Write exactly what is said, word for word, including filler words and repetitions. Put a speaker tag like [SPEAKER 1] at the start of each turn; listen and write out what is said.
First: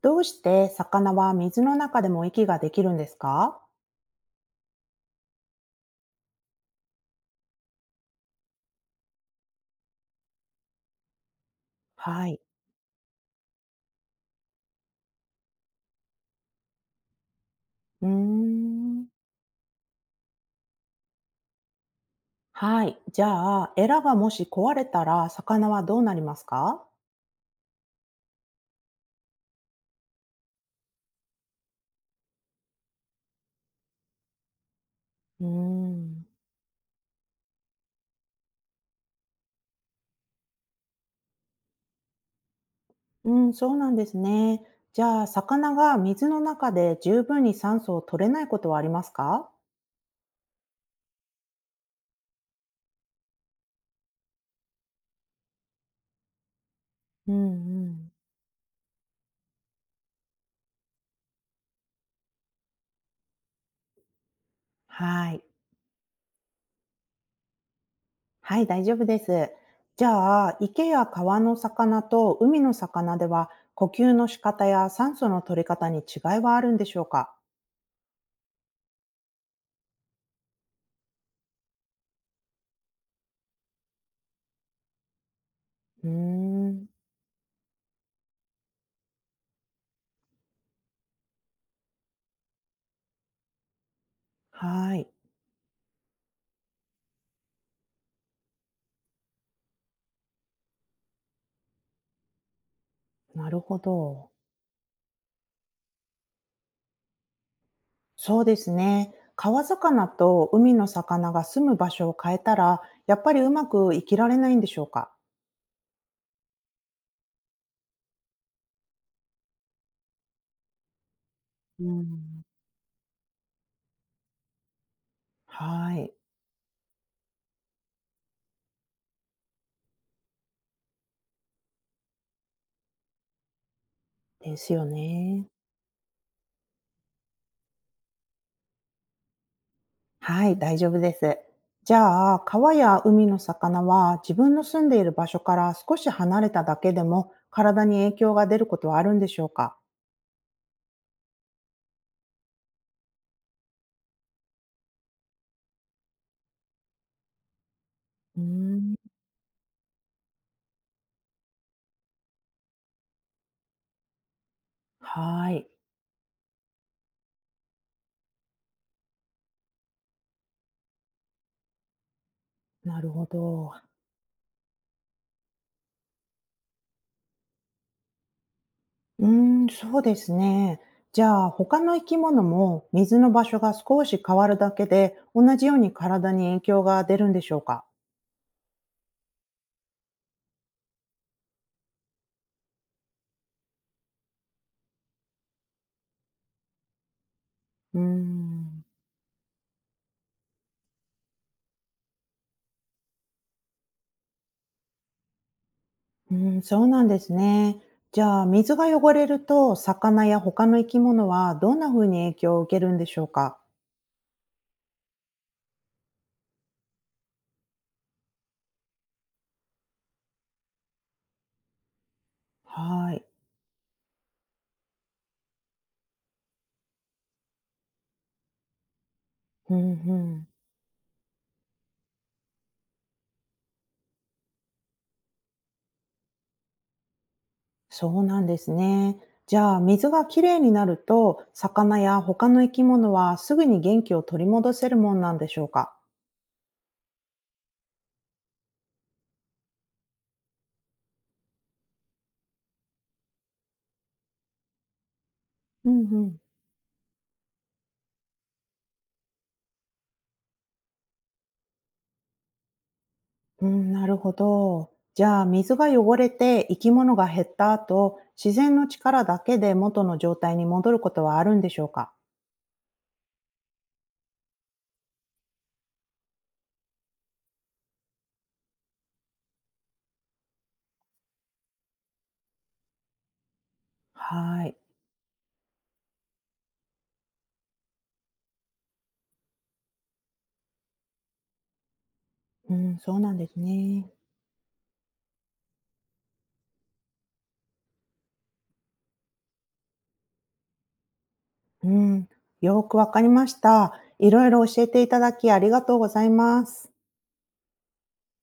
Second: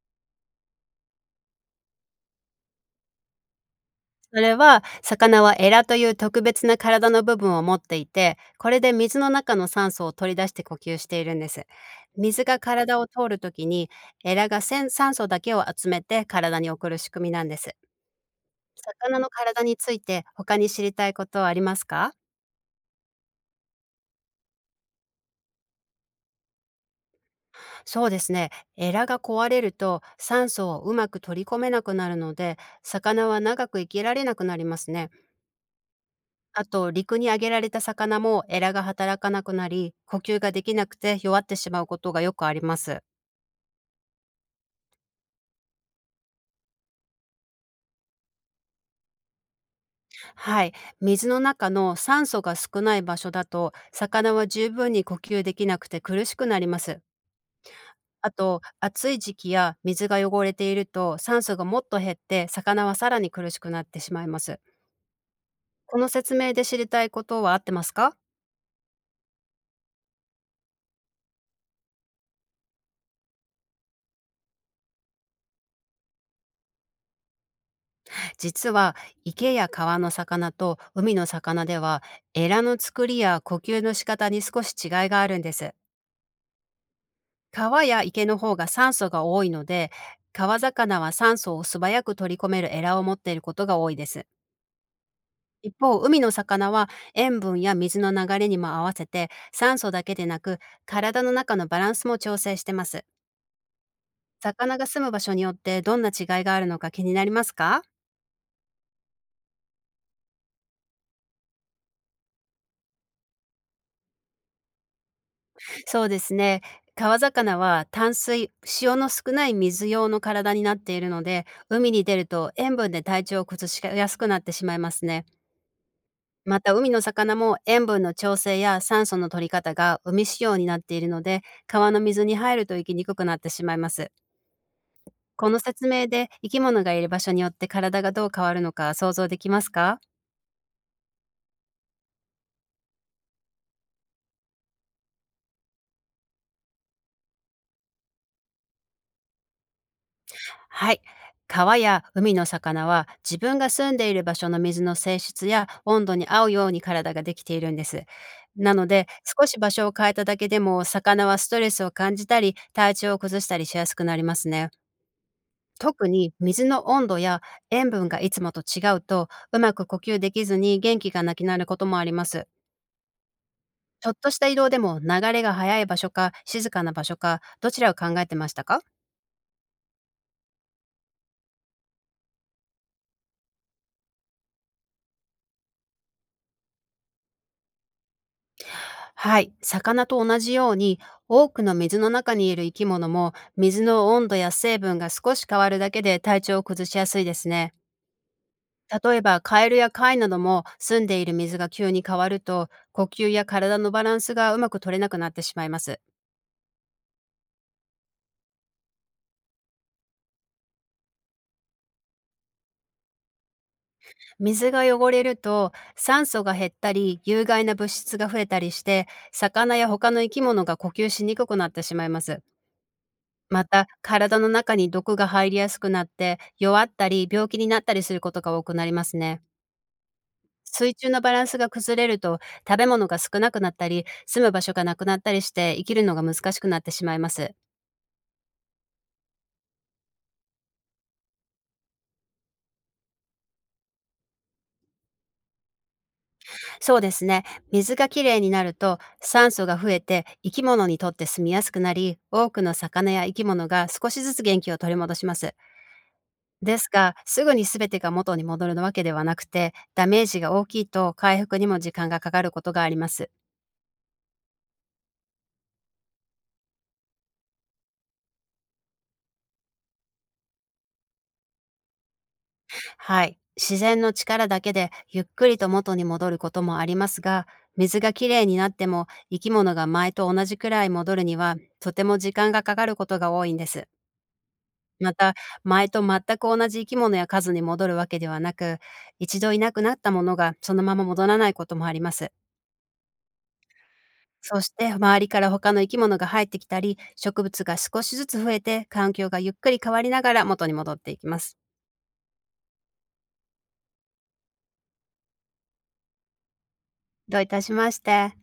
[SPEAKER 1] どうして魚は水の中でも息ができるんですか？
[SPEAKER 2] それは、魚はエラという特別な体の部分を持っていて、これで水の中の酸素を取り出して呼吸しているんです。
[SPEAKER 1] はい。
[SPEAKER 2] 水が体を通るときに、エラがせん酸素だけを集めて体に送る仕組みなんです。
[SPEAKER 1] うーん。
[SPEAKER 2] 魚の体について他に知りたいことはありますか？
[SPEAKER 1] はい。じゃあ、エラがもし壊れたら、魚はどうなりますか？
[SPEAKER 2] そうですね。エラが壊れると酸素をうまく取り込めなくなるので、魚は長く生きられなくなりますね。
[SPEAKER 1] うーん。
[SPEAKER 2] あと、陸に上げられた魚もエラが働かなくなり、呼吸ができなくて弱ってしまうことがよくあります。
[SPEAKER 1] うん、そうなんですね。じゃあ、魚が水の中で十分に酸素を取れないことはありますか？
[SPEAKER 2] はい。水の中の酸素が少ない場所だと、魚は十分に呼吸できなくて苦しくなります。
[SPEAKER 1] うんうん。
[SPEAKER 2] あと、暑い時期や水が汚れていると、酸素がもっと減って、魚はさらに苦しくなってしまいます。
[SPEAKER 1] はい。
[SPEAKER 2] この説明で知りたいことは合ってますか？
[SPEAKER 1] はい、大丈夫です。じゃあ、池や川の魚と海の魚では、呼吸の仕方や酸素の取り方に違いはあるんでしょうか？
[SPEAKER 2] 実は池や川の魚と海の魚では、エラの作りや呼吸の仕方に少し違いがあるんです。
[SPEAKER 1] うーん、
[SPEAKER 2] 川や池の方が酸素が多いので、川魚は酸素を素早く取り込めるエラを持っていることが多いです。
[SPEAKER 1] はい、
[SPEAKER 2] 一方、海の魚は塩分や水の流れにも合わせて、酸素だけでなく体の中のバランスも調整してます。
[SPEAKER 1] なるほど。
[SPEAKER 2] 魚が住む場所によってどんな違いがあるのか気になりますか？
[SPEAKER 1] そうですね。川魚と海の魚が住む場所を変えたら、やっぱりうまく生きられないんでしょうか？
[SPEAKER 2] そうですね。川魚は淡水、塩の少ない水用の体になっているので、
[SPEAKER 1] う
[SPEAKER 2] 海に出る
[SPEAKER 1] ん、
[SPEAKER 2] と塩分で体調を崩しやすくなってしまいますね。
[SPEAKER 1] はい。
[SPEAKER 2] また海の魚も塩分の調整や酸素の取り方が海仕様になっているので、川の水に入ると生きにくくなってしまいます。
[SPEAKER 1] ですよね。
[SPEAKER 2] この説明で生き物がいる場所によって体がどう変わるのか想像できますか？
[SPEAKER 1] はい、大丈夫です。じゃあ、川や海の魚は自分の住んでいる場所から少し離れただけでも体に影響が出ることはあるんでしょうか？
[SPEAKER 2] はい。川や海の魚は自分が住んでいる場所の水の性質や温度に合うように体ができているんです。
[SPEAKER 1] うー
[SPEAKER 2] なの
[SPEAKER 1] ん。
[SPEAKER 2] で、少し場所を変えただけでも魚はストレスを感じたり体調を崩したりしやすくなりますね。
[SPEAKER 1] はい。
[SPEAKER 2] 特に水の温度や塩分がいつもと違うと、うまく呼吸できずに元気がなくなることもあります。
[SPEAKER 1] なるほど。
[SPEAKER 2] ちょっとした移動でも流れが速い場所か静かな場所かどちらを考えてましたか？
[SPEAKER 1] うーん、そうですね。じゃあ、他の生き物も水の場所が少し変わるだけで、同じように体に影響が出るんでしょうか？
[SPEAKER 2] はい、魚と同じように多くの水の中にいる生き物も水の温度や成分が少し変わるだけで体調を崩しやすいですね。
[SPEAKER 1] うーん、
[SPEAKER 2] 例えばカエルや貝なども住んでいる水が急に変わると、呼吸や体のバランスがうまく取れなくなってしまいます。
[SPEAKER 1] うーん、そうなんですね。じゃあ、水が汚れると、魚や他の生き物はどんな風に影響を受けるんでしょうか？
[SPEAKER 2] 水が汚れると酸素が減ったり有害な物質が増えたりして、魚や他の生き物が呼吸しにくくなってしまいます。
[SPEAKER 1] はい。
[SPEAKER 2] また、体の中に毒が入りやすくなって、弱ったり病気になったりすることが多くなりますね。
[SPEAKER 1] うん、うん。
[SPEAKER 2] 水中のバランスが崩れると、食べ物が少なくなったり、住む場所がなくなったりして、生きるのが難しくなってしまいます。
[SPEAKER 1] そうなんですね。じゃあ、水がきれいになると、魚や他の生き物はすぐに元気を取り戻せるもんなんでしょうか？
[SPEAKER 2] そうですね。水がきれいになると、酸素が増えて、生き物にとって住みやすくなり、多くの魚や生き物が少しずつ元気を取り戻します。
[SPEAKER 1] うん、うん。
[SPEAKER 2] ですが、すぐに全てが元に戻るわけではなくて、ダメージが大きいと回復にも時間がかかることがあります。
[SPEAKER 1] うん、なるほど。じゃあ、水が汚れて生き物が減った後、自然の力だけで元の状態に戻ることはあるんでしょうか？
[SPEAKER 2] はい。自然の力だけでゆっくりと元に戻ることもありますが、水がきれいになっても生き物が前と同じくらい戻るにはとても時間がかかることが多いんです。
[SPEAKER 1] はい。
[SPEAKER 2] また、前と全く同じ生き物や数に戻るわけではなく、一度いなくなったものがそのまま戻らないこともあります。
[SPEAKER 1] うん、そうなんですね。
[SPEAKER 2] そして周りから他の生き物が入ってきたり、植物が少しずつ増えて環境がゆっくり変わりながら元に戻っていきます。
[SPEAKER 1] うん、よくわかりました。いろいろ教えていただきありがとうございます。
[SPEAKER 2] どういたしまして。